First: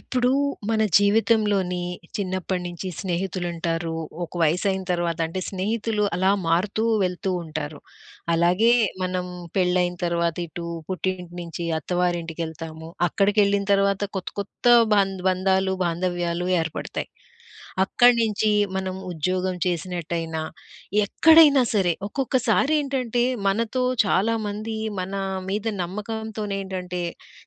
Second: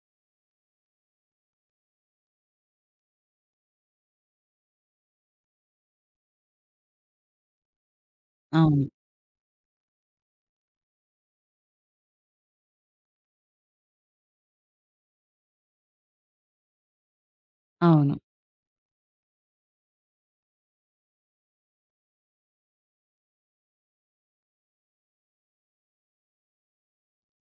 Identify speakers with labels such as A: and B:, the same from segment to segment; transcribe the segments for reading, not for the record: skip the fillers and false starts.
A: ఇప్పుడు మన జీవితంలోని చిన్నప్పటి నుంచి స్నేహితులుంటారు. ఒక వయసైన తర్వాత అంటే స్నేహితులు అలా మారుతూ వెళ్తూ ఉంటారు. అలాగే
B: అవును.
A: మనం పెళ్ళైన తర్వాత ఇటు పుట్టింటి నుంచి అత్తవారింటికెళ్తాము. అక్కడికెళ్ళిన తర్వాత కొత్త కొత్త బంధాలు, బాంధవ్యాలు ఏర్పడతాయి.
B: అవును.
A: అక్కడి నుంచి మనం ఉద్యోగం చేసినట్టయినా, ఎక్కడైనా సరే ఒక్కొక్కసారి ఏంటంటే మనతో చాలామంది మన మీద నమ్మకంతోనేంటంటే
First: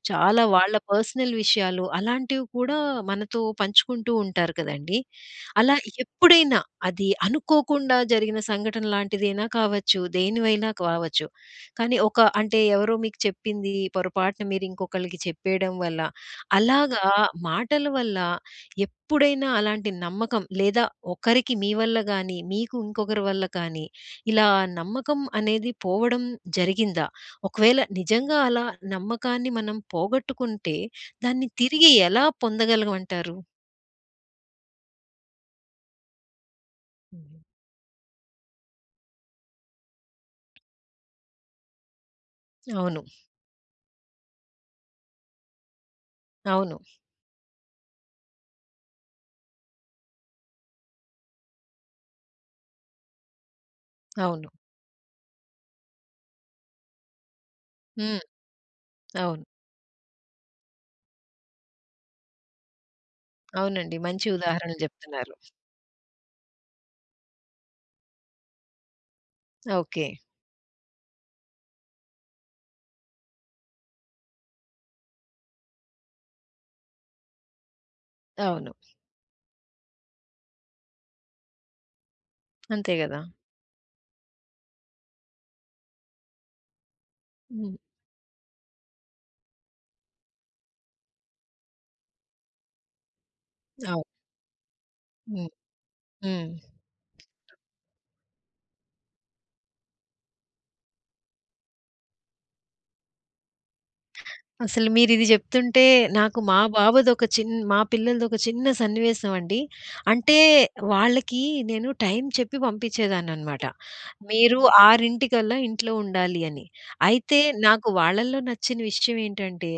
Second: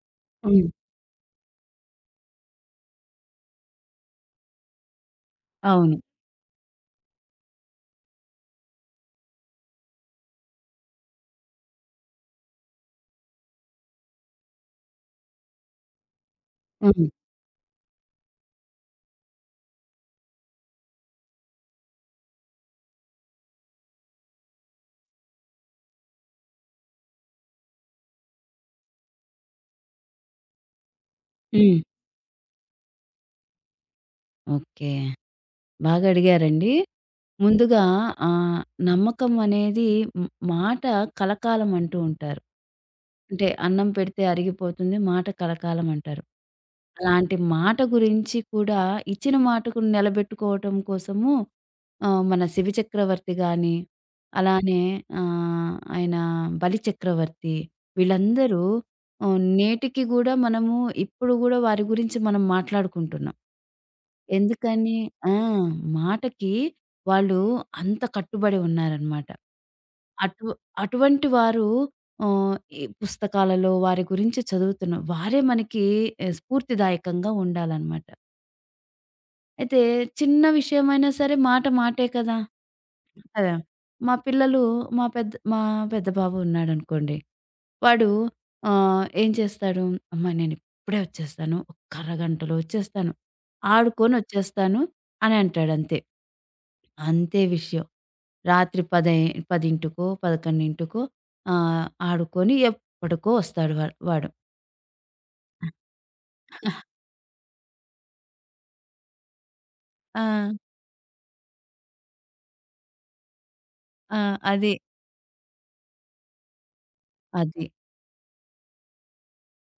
A: చాలా
B: హ్మ్.
A: వాళ్ళ పర్సనల్ విషయాలు అలాంటివి కూడా మనతో పంచుకుంటూ ఉంటారు కదండీ. అలా
B: అవును.
A: ఎప్పుడైనా అది అనుకోకుండా జరిగిన సంఘటన లాంటిదైనా కావచ్చు, దేనివైనా కావచ్చు. కానీ ఒక అంటే ఎవరో మీకు చెప్పింది పొరపాటున మీరు ఇంకొకళ్ళకి చెప్పేయడం వల్ల, అలాగా
B: హ్మ్.
A: మాటల వల్ల ఎప్పుడైనా అలాంటి నమ్మకం, లేదా ఒకరికి మీ వల్ల గాని, మీకు ఇంకొకరి వల్ల కానీ, ఇలా నమ్మకం అనేది పోవడం జరిగిందా? ఒకవేళ నిజంగా అలా నమ్మకాన్ని మనం పోగొట్టుకుంటే, దాన్ని
B: హ్మ్.
A: తిరిగి ఎలా పొందగలమంటారు?
B: ఓకే. బాగా అడిగారండి.
A: హ్మ్.
B: ముందుగా ఆహ్, నమ్మకం అనేది మాట కలకాలం అంటూ ఉంటారు.
A: అవును.
B: అంటే అన్నం పెడితే అరిగిపోతుంది. మాట కలకాలం అంటారు.
A: అవును.
B: అలాంటి మాట గురించి కూడా ఇచ్చిన మాటకు నిలబెట్టుకోవటం కోసము మన 'శివి చక్రవర్తి' గాని,
A: అవును.
B: అలానే ఆయన 'బలి చక్రవర్తి'
A: హ్మ్.
B: వీళ్ళందరూ
A: అవును.
B: నేటికి గూడా మనము ఇప్పుడు గూడా వారి గురించి మనం మాట్లాడుకుంటున్నాం.
A: అవునండి, మంచి ఉదాహరణలు
B: ఎందుకని
A: చెప్తున్నారు.
B: ఆ! మాటకి వాళ్ళు అంత కట్టుబడి ఉన్నారనమాట.
A: ఓకే.
B: అటు అటువంటి వారు ఈ పుస్తకాలలో వారి గురించి చదువుతున్నాం. వారే మనకి స్ఫూర్తిదాయకంగా ఉండాలనమాట.
A: అవును.
B: అయితే చిన్న విషయమైనా సరే మాట మాటే కదా!
A: అంతే గదా!
B: కదా! మా పిల్లలు మా పెద్ద మా పెద్ద బాబు ఉన్నాడనుకోండి.
A: హ్మ్.
B: వాడు ఏం చేస్తాడు, "అమ్మ నేనిప్పుడే వచ్చేస్తాను. ఒక్క అరగంటలో వచ్చేస్తాను.
A: అవును.
B: ఆడుకొనొచ్చేస్తాను" అని
A: హ్మ్.
B: అంటాడంతే.
A: హ్మ్.
B: అంతే అంతే విషయం. రాత్రి పదై 10:00కో, 11:00కో ఆడుకొని ఎప్పటికో వస్తాడు వాడు.
A: అసలు మీరిది జెప్తుంటే నాకు మా బాబుదొక చిన్ మా పిల్లలదొక చిన్న సన్నివేశం అండి.
B: ఆ!
A: అంటే వాళ్ళకి నేను టైం చెప్పి పంపించేదాన్ననమాట.
B: ఆ!
A: మీరు
B: అది.
A: 6:00 ఇంట్లో ఉండాలి అని. అయితే
B: అది.
A: నాకు వాళ్ళల్లో నచ్చిన విషయం ఏంటంటే,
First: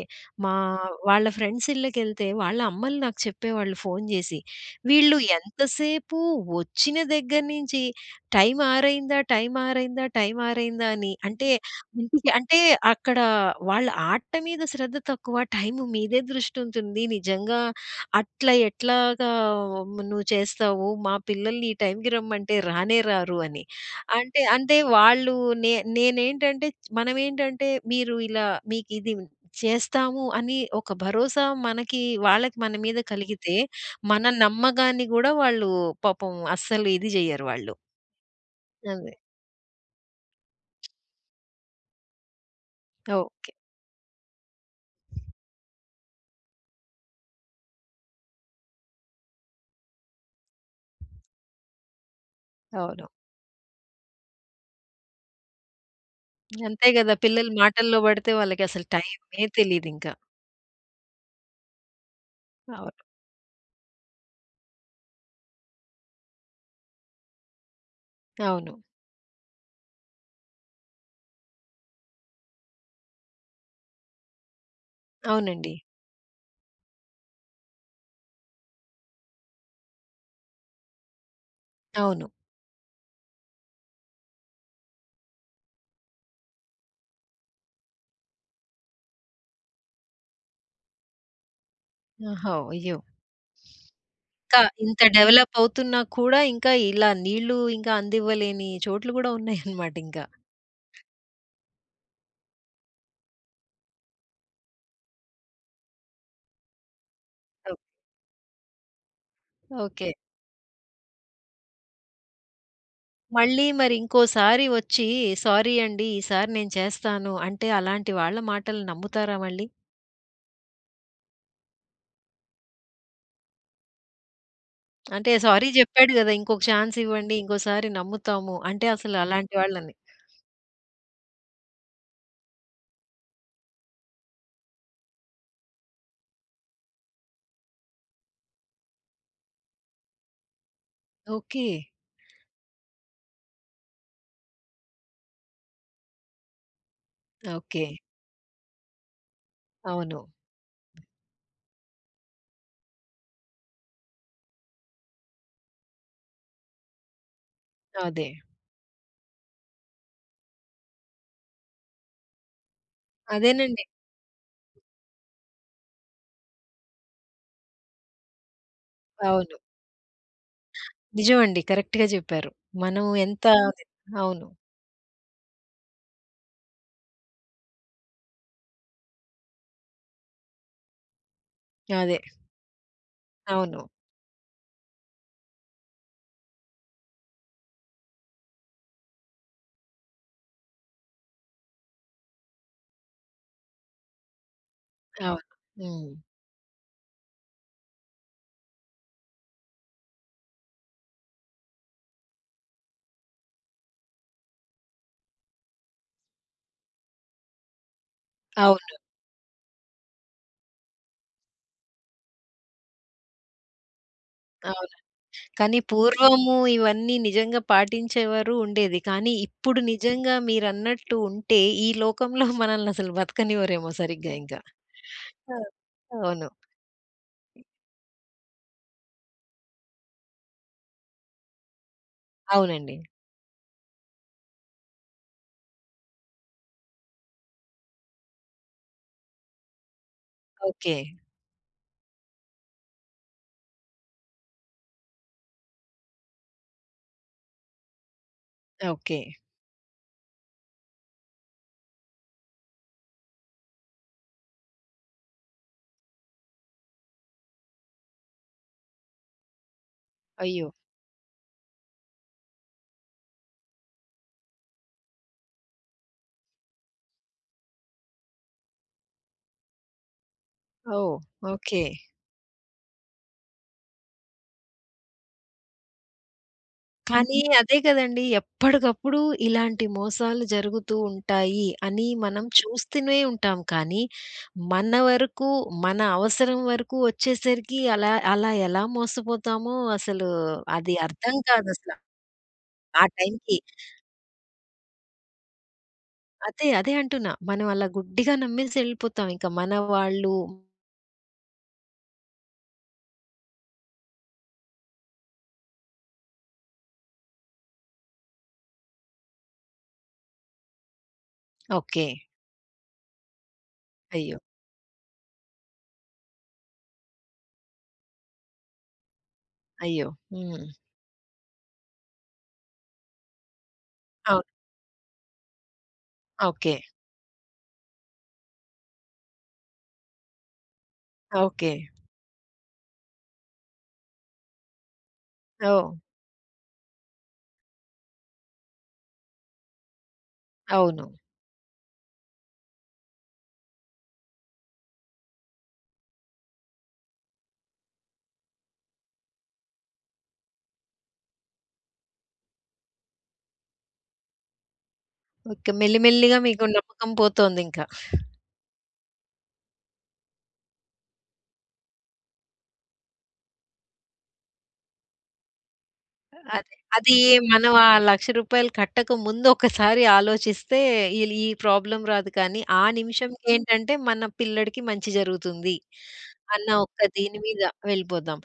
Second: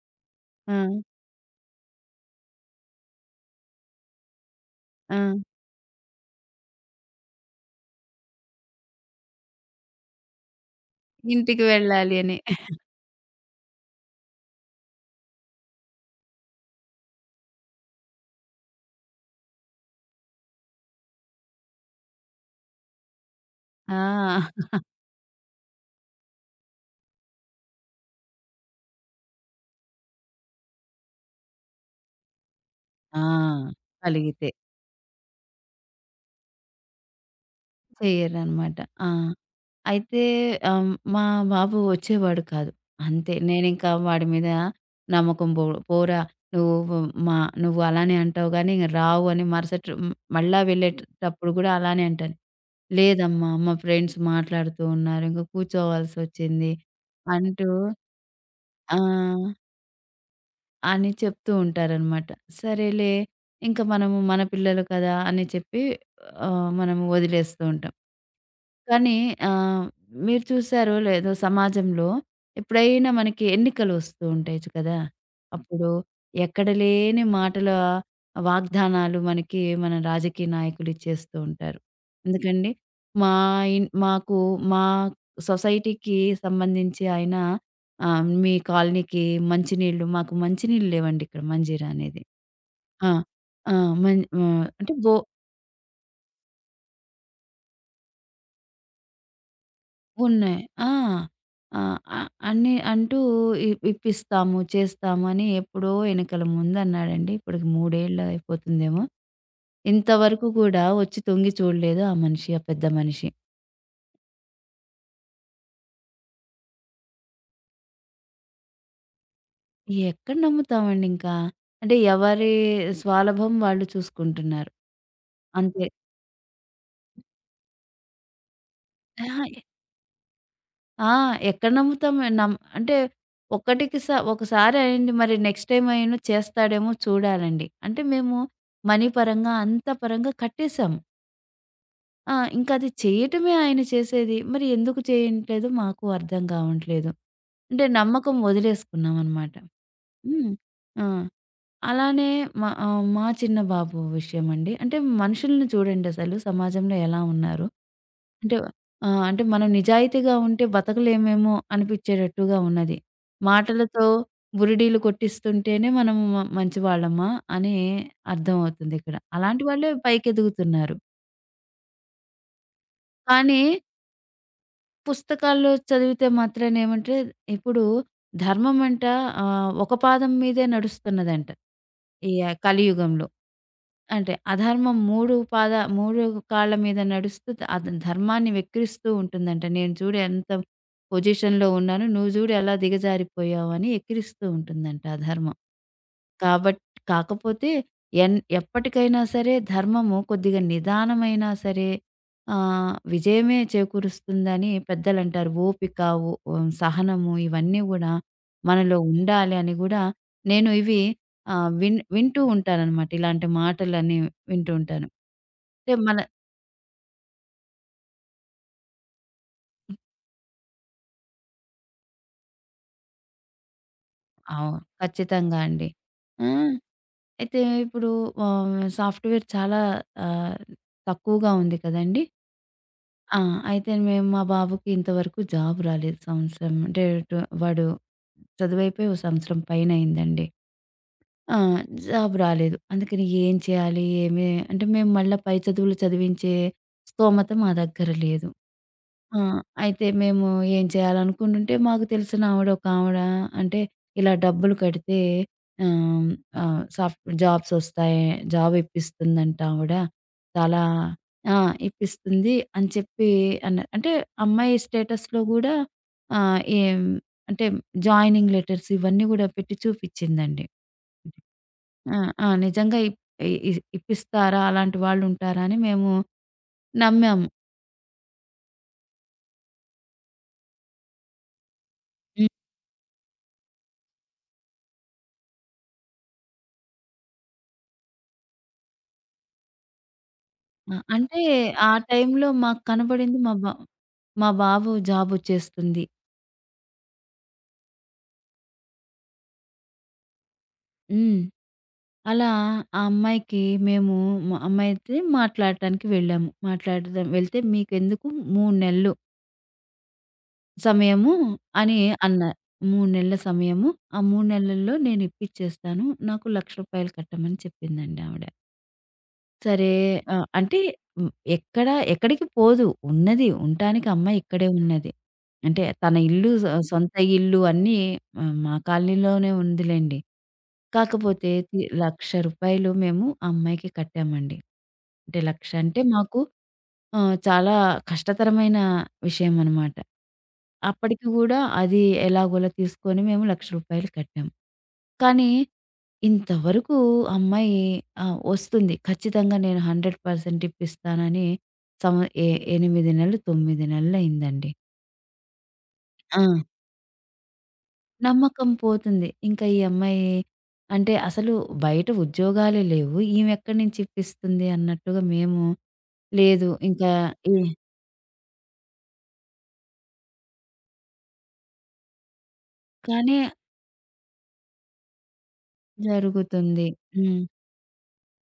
A: మా
B: ఆ!
A: వాళ్ళ ఫ్రెండ్స్ ఇళ్ళకెళ్తే వాళ్ళ అమ్మలు నాకు చెప్పేవాళ్ళు ఫోను జేసి.
B: ఆ!
A: వీళ్ళు ఎంతసేపు వచ్చిన దగ్గర నుంచి టైం ఆరైందా, టైం ఆరైందా, టైం ఆరైందా అని అంటే
B: ఇంటికి వెళ్ళాలి
A: ఇంటికి
B: అని.
A: అంటే అక్కడ వాళ్ళ ఆట మీద శ్రద్ధ తక్కువ. టైం మీదే దృష్టుంటుంది. నిజంగా అట్లా ఎట్లాగా నువ్వు చేస్తావు? మా పిల్లల్ని ఈ టైంకి రమ్మంటే రానే రారు అని. అంటే
B: ఆ!
A: అంటే వాళ్ళు నేనేంటంటే మనమేంటంటే మీరు ఇలా మీకిది చేస్తాము అని ఒక భరోసా మనకి వాళ్ళకి మన మీద
B: ఆ!
A: కలిగితే మన
B: కలిగితే
A: నమ్మకాన్ని గూడా వాళ్ళు పాపం అస్సలు ఇది జెయ్యరు వాళ్ళు.
B: చెయ్యరనమాట. ఆ!
A: అదే.
B: అయితే మా బాబు వచ్చేవాడు కాదు. అంతే.
A: ఓకే.
B: నేనింకా వాడి మీద నమ్మకం పోరా నువ్వు మా నువ్వు అలానే అంటావు గానీ ఇంగ రావు అని మరుసటి మళ్ళా వెళ్ళేటప్పుడు గూడా అలానే అంటాను.
A: అవును.
B: లేదమ్మా మా ఫ్రెండ్స్ మాట్లాడుతూ ఉన్నారు. ఇంక కూర్చోవాల్సొచ్చింది
A: అంతే గదా! పిల్లలు
B: అంటూ
A: మాటల్లో పడితే వాళ్ళకసలు
B: ఆ!
A: టైమే తెలీదింకా.
B: అని చెప్తూ ఉంటారనమాట.
A: అవును.
B: సరేలే ఇంక మనము మన పిల్లలు కదా! అని చెప్పి మనము వదిలేస్తూ ఉంటాం.
A: అవును.
B: కానీ ఆహ్, మీరు చూసారో లేదో సమాజంలో ఎప్పుడైనా మనకి ఎన్నికలు వస్తూ ఉంటాయి కదా! హ్మ్.
A: అవునండి.
B: అప్పుడు ఎక్కడ లేని మాటల వాగ్దానాలు మనకి మన రాజకీయ నాయకులు ఇచ్చేస్తూ ఉంటారు.
A: అవును.
B: ఎందుకండి మా ఇన్ మాకు మా సొసైటీకి సంబంధించి ఆయన మీ కాలనీకి మంచినీళ్ళు మాకు మంచినీళ్ళు లేవండి ఇక్కడ మంజీరా అనేది.
A: ఓహో! అయ్యో!
B: ఆ! ఆ! మం
A: ఇంకా
B: అంటే
A: ఇంత డెవలప్ అవుతున్నా కూడా ఇంకా ఇలా నీళ్ళు ఇంకా అందివ్వలేని చోట్లు గూడా ఉన్నాయన్నమాట ఇంకా.
B: ఉన్నాయి. ఆ! ఆ! అ అని అంటూ ఇప్పిస్తాము, చేస్తాము అని ఎప్పుడో ఎనకల ముందన్నాడండి. ఇప్పటికి
A: ఓహ్!
B: 3 ఏళ్ళు అయిపోతుందేమో.
A: ఓకే.
B: ఇంతవరకు కూడా వచ్చి తొంగి చూడలేదు ఆ మనిషి, ఆ పెద్ద మనిషి.
A: మళ్ళీ మరి ఇంకోసారి వచ్చి సారీ అండి ఈసారి నేను చేస్తాను అంటే అలాంటి వాళ్ళ మాటలు నమ్ముతారా మళ్ళీ?
B: ఎక్కడ నమ్ముతామండి ఇంకా? అంటే ఎవరి స్వాలభం వాళ్ళు చూసుకుంటున్నారు.
A: అంటే సారీ
B: అంతే.
A: జెప్పాడు గదా! ఇంకొక ఛాన్స్ ఇవ్వండి. ఇంకోసారి నమ్ముతాము. అంటే అసలు
B: అహా!
A: అలాంటి వాళ్ళని
B: ఆ! ఎక్కడ నమ్ముతాం? అంటే ఒకటికి స ఒకసారి అయింది మరి నెక్స్ట్ టైమ్ అయినా చేస్తాడేమో చూడాలండి. అంటే మేము మనీ పరంగా, అంత పరంగా కట్టేసాము.
A: ఓకే.
B: ఆ! ఇంకది చేయటమే ఆయన చేసేది. మరి ఎందుకు చేయట్లేదు మాకు అర్థం కావట్లేదు. అంటే
A: ఓకే.
B: నమ్మకం వదిలేసుకున్నామనమాట.
A: అవును.
B: హ్మ్. ఆ! అలానే మా చిన్న బాబు విషయమండి. అంటే మనుషుల్ని చూడండసలు సమాజంలో ఎలా ఉన్నారు.
A: అదే.
B: అంటే అంటే మనం నిజాయితీగా ఉంటే బతకలేమేమో అనిపిచ్చేటట్టుగా ఉన్నది.
A: అదేనండి.
B: మాటలతో బురిడీలు కొట్టిస్తుంటేనే మనం మంచివాళ్ళమా అని అర్థమవుతుంది ఇక్కడ.
A: అవును.
B: అలాంటి వాళ్ళే పైకెదుగుతున్నారు.
A: నిజమండి, కరెక్ట్‌గా చెప్పారు. మనం ఎంత
B: కానీ
A: అవును.
B: పుస్తకాల్లో చదివితే మాత్రాన ఏమంటే ఇప్పుడు ధర్మం అంట ఒక పాదం మీదే నడుస్తున్నదంట.
A: అదే.
B: ఈ కలియుగంలో.
A: అవును.
B: అంటే అధర్మం 3 పాద 3 కాళ్ళ మీద నడుస్తూ అది ధర్మాన్ని వెక్కిరిస్తూ ఉంటుందంట. నేను చూడు ఎంత పొజిషన్‌లో ఉన్నాను. నువ్వు చూడు ఎలా దిగజారిపోయావు అని ఎక్కిరిస్తూ ఉంటుందంట
A: అవును.
B: అధర్మం.
A: హ్మ్.
B: కాబట్ కాకపోతే ఎప్పటికైనా సరే ధర్మము కొద్దిగా నిదానమైనా సరే విజయమే చేకూరుస్తుందని పెద్దలంటారు. ఓపిక, సహనము ఇవన్నీ గూడా
A: అవును.
B: మనలో ఉండాలి అని గూడా నేను ఇవి ఆహ్, విన్ వింటూ ఉంటాననమాట. ఇలాంటి మాటలన్నీ వింటూ
A: అవును.
B: ఉంటాను.
A: కానీ
B: అంటే మన
A: పూర్వము ఇవన్నీ నిజంగా పాటించేవారు ఉండేది. కానీ ఇప్పుడు నిజంగా మీరన్నట్టు ఉంటే ఈ లోకంలో మనల్ని అసలు బతకనివ్వరేమో సరిగ్గా ఇంకా.
B: అవును.
A: ఆ!
B: ఖచ్చితంగా అండి. ఆ!
A: అవును.
B: అయితే ఇప్పుడు సాఫ్ట్‌వేర్ చాలా ఆహ్, తక్కువగా ఉంది కదండీ!
A: అవునండి.
B: ఆ! అయితే మేము మా బాబుకి ఇంతవరకు జాబ్ రాలేదు. సంవత్సరం అంటే టు వాడు చదువైపోయి ఓ సంవత్సరం పైనయిందండి.
A: ఓకే.
B: ఆ! జాబ్ రాలేదు. అందుకని ఏం చేయాలి? ఏమి అంటే మేము మళ్ళా పై చదువులు చదివించే స్తోమత మా దగ్గర లేదు.
A: ఓకే.
B: ఆ! అయితే మేము ఏం చేయాలనుకుంటుంటే మాకు తెలిసిన ఆవిడ అంటే, ఇలా డబ్బులు కడితే ఆహ్, ఆహ్, సాఫ్ట్ జాబ్స్ వస్తాయి. జాబ్ ఇప్పిస్తుందంట ఆవిడ.
A: అయ్యో!
B: చాలా ఆ! ఇప్పిస్తుంది అని చెప్పి అన్నారు. అంటే అమ్మాయి స్టేటస్‌లో గూడా ఆహ్, ఏం అంటే జాయినింగ్ లెటర్స్ ఇవన్నీ గూడా పెట్టి చూపిచ్చిందండి.
A: ఓహ్! ఓకే.
B: ఆ! ఆ! నిజంగా ఇప్ ఇ ఇ ఇప్పిస్తారా? అలాంటి వాళ్ళుంటారా? అని మేము
A: కానీ
B: నమ్మాము.
A: అదే కదండీ! ఎప్పటికప్పుడు ఇలాంటి మోసాలు జరుగుతూ ఉంటాయి అని మనం చూస్తూనే ఉంటాం. కానీ మన వరకు, మన అవసరం వరకు వచ్చేసరికి అలా అలా ఎలా మోసపోతామో అసలు
B: ఆ!
A: అది అర్థం
B: అంటే ఆ
A: కాదసల.
B: టైంలో మాకు
A: ఆ
B: కనపడింది
A: టైంకి
B: మా బాబు జాబొచ్చేస్తుంది.
A: అదే, అదే అంటున్నా. మనం అలా గుడ్డిగా నమ్మేసి ఎళ్ళిపోతాం. ఇంక మన వాళ్ళు
B: హ్మ్. అలా ఆ అమ్మాయికి మేము మా అమ్మాయితో మాట్లాడటానికి వెళ్ళాము. మాట్లాడదాం వెళ్తే మీకెందుకు 3 నెలలు సమయము అని
A: ఓకే.
B: అన్నారు. 3 నెలల సమయము. ఆ
A: అయ్యో!
B: 3 నెలల్లో నేను ఇప్పిచ్చేస్తాను. నాకు రూ. 1,00,000 కట్టమని చెప్పిందండి ఆవిడ. సరే.
A: అయ్యో!
B: ఆ!
A: హ్మ్.
B: అంటే హ్మ్. ఎక్కడ ఎక్కడికి పోదు. ఉన్నది. ఉండటానికి అమ్మ
A: అవును.
B: ఇక్కడే ఉన్నది. అంటే తన ఇల్లు
A: ఓకే.
B: సొంత ఇల్లు అన్నీ మా కాలనీలోనే ఉందిలెండి. కాకపోతే
A: ఓకే.
B: రూ. 1,00,000 మేము ఆ అమ్మాయికి కట్టామండి. అంటే 1,00,000
A: ఓహ్!
B: అంటే మాకు ఆ! చాలా కష్టతరమైన విషయమనమాట.
A: అవును.
B: అప్పటికి గూడా అది ఎలాగోలా తీసుకొని మేము రూ. 1,00,000 కట్టాం. కానీ ఇంతవరకు అమ్మాయి ఆ! వస్తుంది. ఖచ్చితంగా నేను 100% ఇప్పిస్తానని సం ఎ 8 నెలలు, 9 నెలలయిందండి.
A: ఓకే. మెల్లి మెల్లిగా
B: ఆ!
A: మీకు నమ్మకం పోతోందింక.
B: నమ్మకం పోతుంది. ఇంకా ఈ అమ్మాయి అంటే అసలు బయట ఉద్యోగాలే లేవు. ఈమె ఎక్కడి నుంచి ఇప్పిస్తుంది అన్నట్టుగా మేము లేదు
A: అదే.
B: ఇంకా
A: అది
B: ఈ
A: మనం ఆ రూ. 1,00,000 కట్టక ముందు ఒకసారి ఆలోచిస్తే ఈ ప్రాబ్లమ్ రాదు కానీ, ఆ
B: కానీ
A: నిమిషంకేంటంటే మన పిల్లోడికి మంచి జరుగుతుంది అన్న
B: జరుగుతుంది.
A: ఒక్క దీని
B: హ్మ్.
A: మీద వెళ్ళిపోదాం.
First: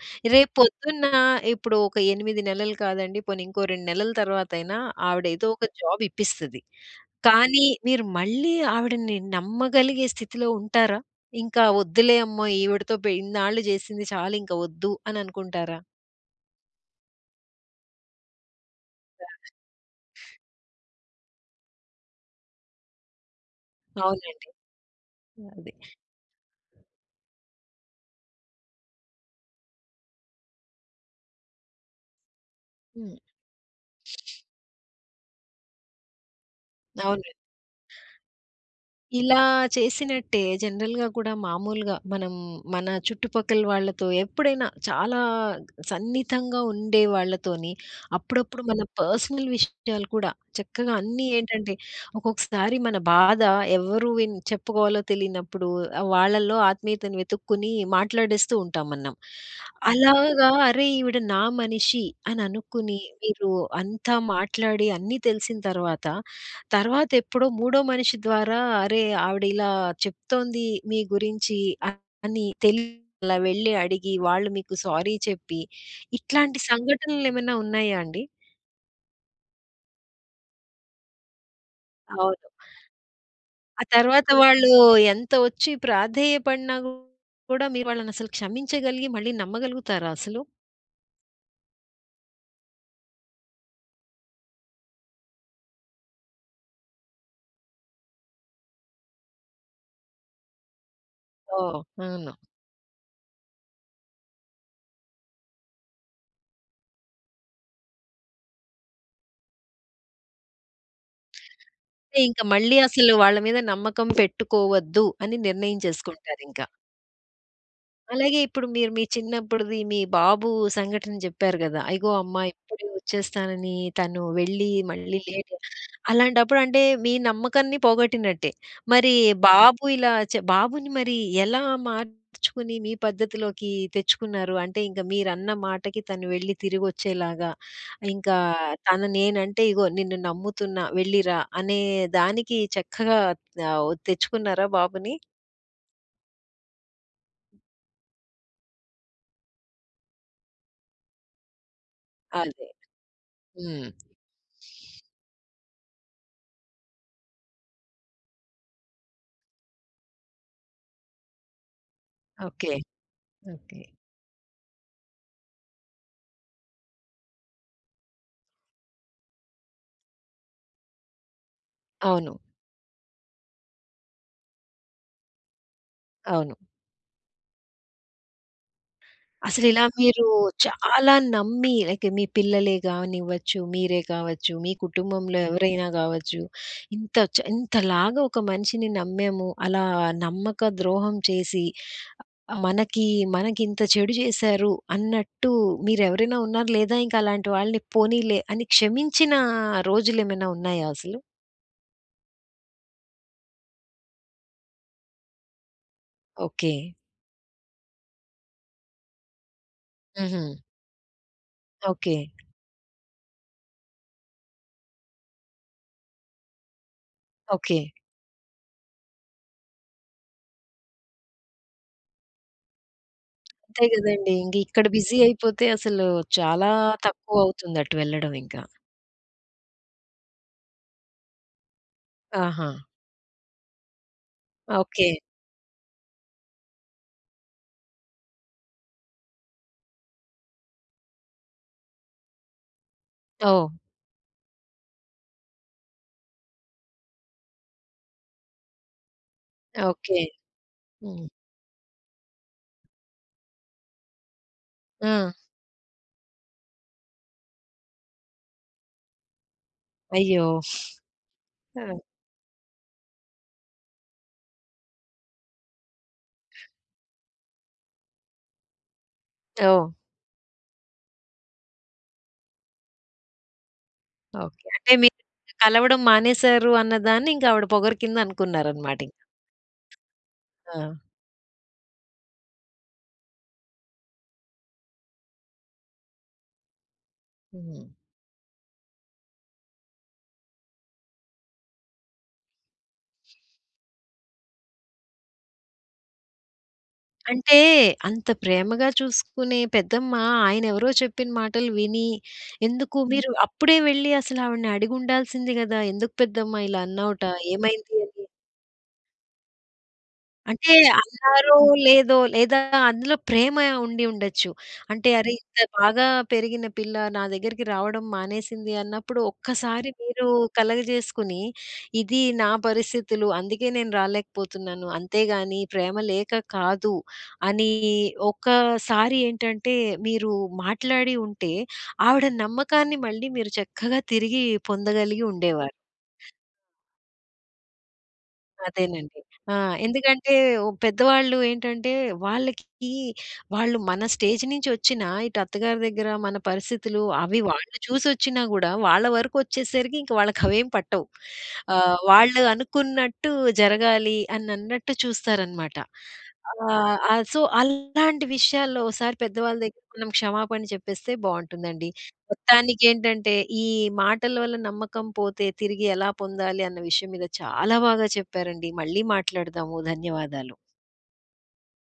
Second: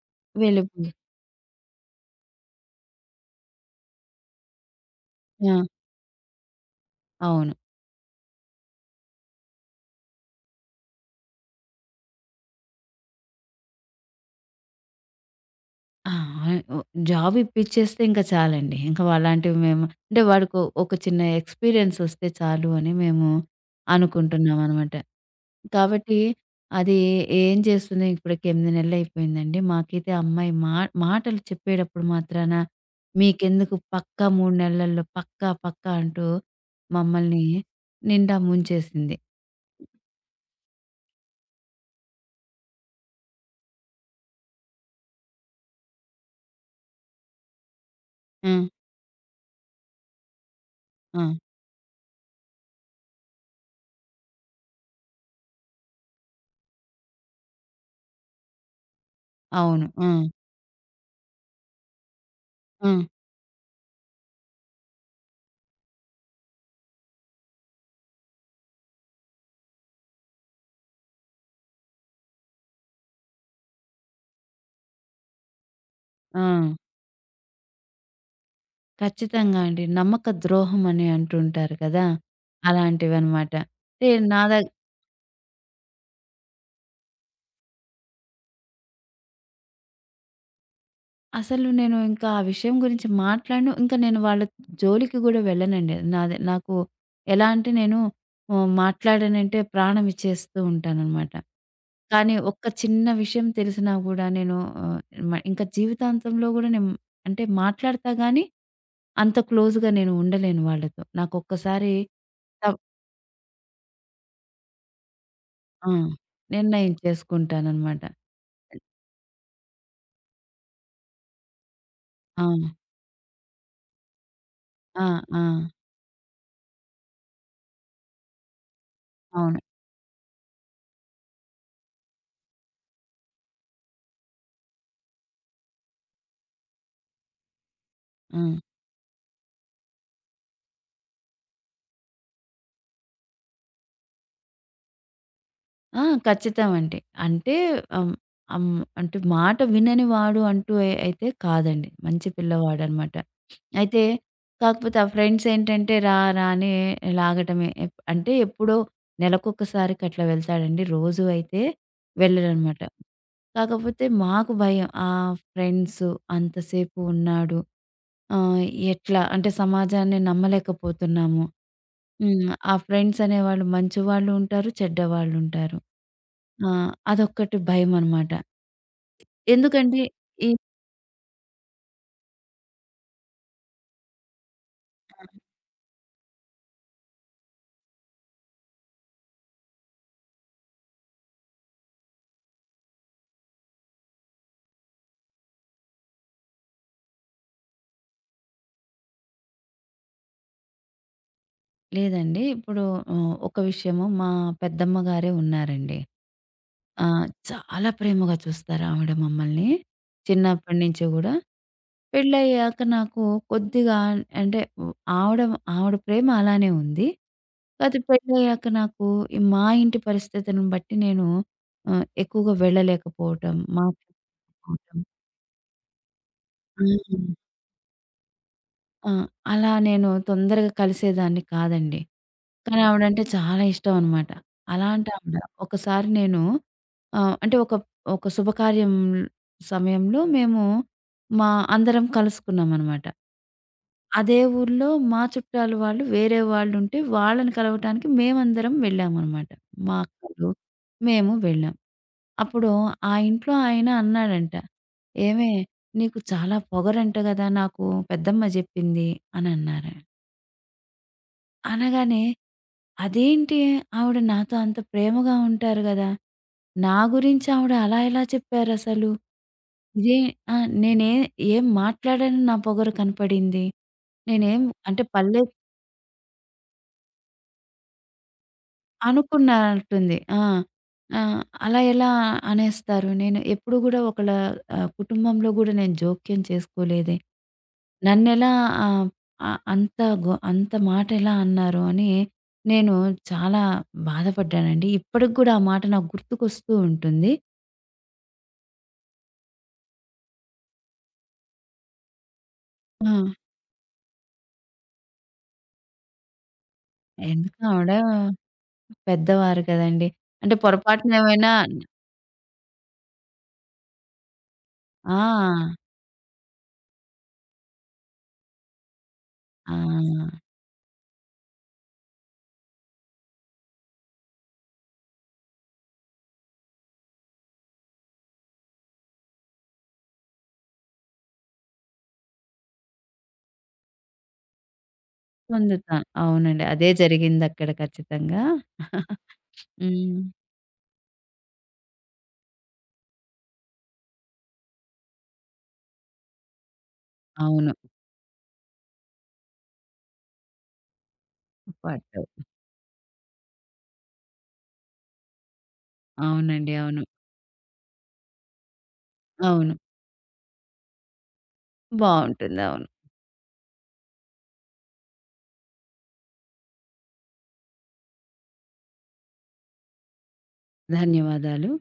B: వెళ్ళిపోయి
A: రేపొద్దున్న ఇప్పుడు ఒక 8 నెలలు కాదండి, పోనీ ఇంకో 2 నెలల తర్వాతైనా ఆవిడ ఏదో
B: ఆ!
A: ఒక జాబ్ ఇప్పిస్తది.
B: అవును.
A: కానీ మీరు మళ్ళీ ఆవిడని నమ్మగలిగే స్థితిలో ఉంటారా? ఇంకా వద్దులే అమ్మా! ఈవిడతో పె ఇన్నాళ్ళు చేసింది చాలింక వద్దు అని అనుకుంటారా?
B: ఆ! ఓ జాబ్ ఇప్పిచ్చేస్తే ఇంక చాలండి. ఇంక అలాంటివి మేము అంటే వాడికో ఒక చిన్న ఎక్స్‌పీరియన్స్ వస్తే చాలు అని మేము
A: అవునండి.
B: అనుకుంటున్నామనమాట.
A: అది.
B: కాబట్టి అది ఏం చేస్తుంది ఇప్పటికి 8 నెలలయిపోయిందండి. మాకైతే ఆ అమ్మాయి మా మాటలు చెప్పేటప్పుడు మాత్రాన
A: హ్మ్.
B: మీకెందుకు పక్కా 3 నెలల్లో పక్కా, పక్కా అంటూ
A: అవును.
B: మమ్మల్ని నిండా ముంచేసింది.
A: ఇలా చేసినట్టే జనరల్‌గా కూడా మామూలుగా మనం మన చుట్టుపక్కల వాళ్ళతో ఎప్పుడైనా చాలా సన్నిహితంగా ఉండే వాళ్ళతోని
B: ఆ!
A: అప్పుడప్పుడు మన పర్సనల్ విషయాలు కూడా చక్కగా
B: ఆ!
A: అన్నీ ఏంటంటే ఒక్కొక్కసారి మన బాధ ఎవరు చెప్పుకోవాలో తెలియనప్పుడు వాళ్ళలో ఆత్మీయతను వెతుక్కుని మాట్లాడేస్తూ ఉంటాం మనం.
B: అవును. ఆ!
A: అలాగా అరే! ఈవిడ నా మనిషి అని
B: ఆ!
A: అనుకుని మీరు అంతా మాట్లాడి అన్నీ తెలిసిన తర్వాత తర్వాతెప్పుడో మూడో మనిషి ద్వారా అరే! ఆవిడిలా చెప్తోంది మీ గురించి అని అలా వెళ్లి అడిగి వాళ్ళు మీకు సారీ చెప్పి,
B: ఆ!
A: ఇట్లాంటి సంఘటనలేమైనా ఉన్నాయా అండి?
B: ఖచ్చితంగా అండి. నమ్మక ద్రోహం అని అంటుంటారు కదా!
A: అవును.
B: అలాంటివనమాట.
A: ఆ
B: అంటే
A: తర్వాత
B: నా
A: వాళ్ళు
B: దగ్
A: ఎంత వచ్చి ప్రాధేయపడినా కూడా మీరు వాళ్ళనసలు క్షమించగలిగి మళ్ళీ నమ్మగలుగుతారా అసలు?
B: అసలు నేను ఇంకా ఆ విషయం గురించి మాట్లాడను. ఇంకా నేను వాళ్ళ జోలికి గూడా వెళ్ళనండి. నాది నాకు ఎలా అంటే నేను మాట్లాడానంటే ప్రాణం ఇచ్చేస్తూ ఉంటాననమాట.
A: ఓహ్! అవును.
B: కానీ ఒక్క చిన్న విషయం తెలిసినా గూడా నేను ఆహ్, మ ఇంకా జీవితాంతంలో గూడా నేను అంటే మాట్లాడతా గానీ, అంత క్లోజ్‌గా నేను ఉండలేను వాళ్ళతో. నాకొక్కసారి
A: అంటే ఇంక
B: త
A: మళ్ళీ అసలు వాళ్ళ మీద నమ్మకం పెట్టుకోవద్దు అని నిర్ణయం
B: ఆ!
A: చేసుకుంటారింక.
B: నిర్ణయం చేసుకుంటాననమాట.
A: అలాగే ఇప్పుడు మీరు మీ చిన్నప్పుడుది మీ బాబు సంఘటన జెప్పారు గదా! "అయ్యో! అమ్మ
B: ఆ!
A: ఇప్పుడే వచ్చేస్తానని తను వెళ్ళి
B: ఆ!
A: మళ్ళీ
B: ఆ!
A: లేట్". అలాంటప్పుడు అంటే మీ నమ్మకాన్ని పోగొట్టినట్టే. మరి
B: అవును.
A: బాబు ఇలా చె బాబుని మరి ఎలా మార్చుకుని మీ పద్ధతిలోకి తెచ్చుకున్నారు? అంటే ఇంక మీరన్న మాటకి తను వెళ్ళి తిరిగొచ్చేలాగా, ఇంకా
B: హ్మ్.
A: తను నేనంటే ఇగో నిన్ను నమ్ముతున్నా వెళ్ళిరా అనే దానికి చక్కగా తెచ్చుకున్నారా బాబుని?
B: ఆ! ఖచ్చితమండి. అంటే ఆహ్, అమ్ అంటే మాట వినని వాడు అంటూ అయితే కాదండి. మంచి
A: అదే.
B: పిల్లవాడనమాట.
A: హ్మ్.
B: అయితే కాకపోతే ఆ ఫ్రెండ్స్ ఏంటంటే రా రా అని లాగటమే. అంటే ఎప్పుడో నెలకొకసారికి అట్లా వెళ్తాడండి. రోజు అయితే
A: ఓకే.
B: వెళ్ళడనమాట.
A: ఓకే.
B: కాకపోతే మాకు భయం. ఆ ఫ్రెండ్స్ అంతసేపు ఉన్నాడు. ఆహ్, ఎట్లా అంటే సమాజాన్ని నమ్మలేకపోతున్నాము.
A: అవును.
B: హ్మ్. ఆ ఫ్రెండ్స్ అనేవాళ్ళు మంచి వాళ్ళు ఉంటారు, చెడ్డ వాళ్ళుంటారు.
A: అవును.
B: ఆ! అదొక్కటి భయమనమాట.
A: అసలిలా
B: ఎందుకంటే
A: మీరు
B: ఈ
A: చాలా నమ్మి లైక్ మీ పిల్లలే గానివ్వచ్చు, మీరే కావచ్చు, మీ కుటుంబంలో ఎవరైనా గావచ్చు, ఇంతలాగా ఒక మనిషిని నమ్మాము, అలా నమ్మక ద్రోహం చేసి ఆ, మనకి, మనకింత చెడు జేశారు అన్నట్టు మీరెవరైనా ఉన్నారు? లేదా ఇంక అలాంటి వాళ్ళని పోనీలే అని క్షమించిన రోజులేమైనా ఉన్నాయా అసలు?
B: లేదండి. ఇప్పుడు ఒక విషయము మా పెద్దమ్మ గారే ఉన్నారండి.
A: ఓకే.
B: ఆ! చాలా ప్రేమగా చూస్తారు ఆవిడ మమ్మల్ని.
A: హుహు.
B: చిన్నప్పటి నుంచి గూడా.
A: ఓకే.
B: పెళ్ళయ్యాక నాకు కొద్దిగా అంటే హ్మ్, ఆవిడ ఆవిడ ప్రేమ అలానే ఉంది.
A: ఓకే.
B: కాతే పెళ్ళయ్యాక నాకు ఈ మా ఇంటి పరిస్థితులను బట్టి నేను ఎక్కువగా వెళ్ళలేకపోవటం,
A: అంతే గదండీ. ఇంక ఇక్కడ
B: మాట్లాడకపోవటం.
A: బిజీ అయిపోతే అసలు చాలా
B: హ్మ్.
A: తక్కువవుతుంది అటు వెళ్ళడం ఇంకా.
B: ఆ! అలా నేను తొందరగా కలిసేదాన్ని కాదండి.
A: ఆహా!
B: కానీ ఆవిడంటే చాలా ఇష్టం అనమాట. అలాంటి
A: ఓకే.
B: ఆవిడ. ఒకసారి నేను అంటే ఒక ఒక శుభకార్యం సమయంలో మేము మా అందరం కలుసుకున్నామనమాట.
A: ఓహ్!
B: అదే ఊర్లో మా చుట్టాలు వాళ్ళు, వేరే వాళ్ళుంటే వాళ్ళని కలవటానికి మేమందరం వెళ్ళామనమాట. మా
A: ఓకే.
B: అక్కలు,
A: హ్మ్.
B: మేము వెళ్ళాం. అప్పుడు ఆ ఇంట్లో ఆయన అన్నాడంట,
A: ఆ!
B: "ఏమే! నీకు చాలా పొగరంట గదా! నాకు పెద్దమ్మ జెప్పింది" అనన్నారు.
A: అయ్యో! ఆ!
B: అనగానే, అదేంటి ఆవిడ నాతో అంత ప్రేమగా ఉంటారు గదా! నా గురించి ఆవిడ అలా ఎలా చెప్పారసలు?
A: ఓహ్!
B: ఇదే ఆ! నేనే ఏం మాట్లాడానని నా పొగరు కనపడింది. నేనేం
A: ఓకే. అంటే
B: అంటే
A: మీరు
B: పల్లె
A: కలవడం మానేశారు అన్నదాన్ని ఇంక ఆవిడ పొగరు కింద అనుకున్నారనమాట ఇంక.
B: అనుకున్నట్టుంది. ఆ!
A: ఆ!
B: ఆహ్, అలా ఎలా అనేస్తారు? నేను ఎప్పుడు గూడా ఒకళ్ళ కుటుంబంలో గూడా నేను జోక్యం చేసుకోలేదే.
A: హ్మ్.
B: నన్నెలా ఆహ్, ఆహ్, అంత గొ అంత మాటెలా అన్నారు అని నేను చాలా బాధపడ్డానండి. ఇప్పటికి గూడా ఆ మాట నాకు గుర్తుకొస్తూ ఉంటుంది.
A: అంటే అంత ప్రేమగా చూసుకునే పెద్దమ్మ ఆయనెవరో చెప్పిన మాటలు విని, ఎందుకు
B: ఆ!
A: మీరు అప్పుడే వెళ్లి అసలు ఆవిడని అడిగుండాల్సింది గదా! ఎందుకు పెద్దమ్మ ఇలా అన్నావుట?
B: ఎందుకు ఆవిడ
A: ఏమైంది అని?
B: పెద్దవారు కదండీ. అంటే
A: అంటే
B: పొరపాటున ఏమైనా
A: అన్నారో లేదో, లేదా అందులో ప్రేమ ఉండి ఉండొచ్చు. అంటే అరే! ఇంత
B: ఆ!
A: బాగా పెరిగిన పిల్ల నా దగ్గరికి రావడం మానేసింది అన్నప్పుడు ఒక్కసారి మీరు
B: ఆ!
A: కలగజేసుకొని, ఇది నా పరిస్థితులు అందుకే నేను రాలేకపోతున్నాను. అంతేగాని ప్రేమ లేక కాదు అని ఒక్కసారి ఏంటంటే మీరు మాట్లాడి ఉంటే ఆవిడ నమ్మకాన్ని మళ్ళీ మీరు చక్కగా తిరిగి పొందగలిగి ఉండేవారు.
B: పొందుతాం. అవునండి. అదే జరిగిందక్కడ ఖచ్చితంగా.
A: అదేనండి. ఆ!
B: హ్మ్.
A: ఎందుకంటే ఓ పెద్దవాళ్ళు ఏంటంటే, వాళ్ళకి వాళ్ళు మన స్టేజ్ నుంచొచ్చినా, ఇటు అత్తగారి దగ్గర మన పరిస్థితులు అవి
B: అవును.
A: వాళ్ళు చూసొచ్చినా గూడా, వాళ్ళ వరకొచ్చేసరికి ఇంక వాళ్ళకవేం పట్టవు.
B: పట్టవు.
A: వాళ్ళు అనుకున్నట్టు జరగాలి అనన్నట్టు చూస్తారనమాట.
B: అవునండి. అవును.
A: ఆ! సో, అలాంటి విషయాల్లో ఓసారి పెద్దవాళ్ళ
B: అవును.
A: దగ్గర మనం క్షమాపణ చెప్పేస్తే బావుంటుందండి.
B: బావుంటుంది. అవును.
A: మొత్తానికేంటంటే, ఈ మాటల వల్ల నమ్మకం పోతే తిరిగి ఎలా పొందాలి అన్న విషయం మీద చాలా బాగా చెప్పారండి. మళ్ళీ మాట్లాడదాము. ధన్యవాదాలు.
B: ధన్యవాదాలు.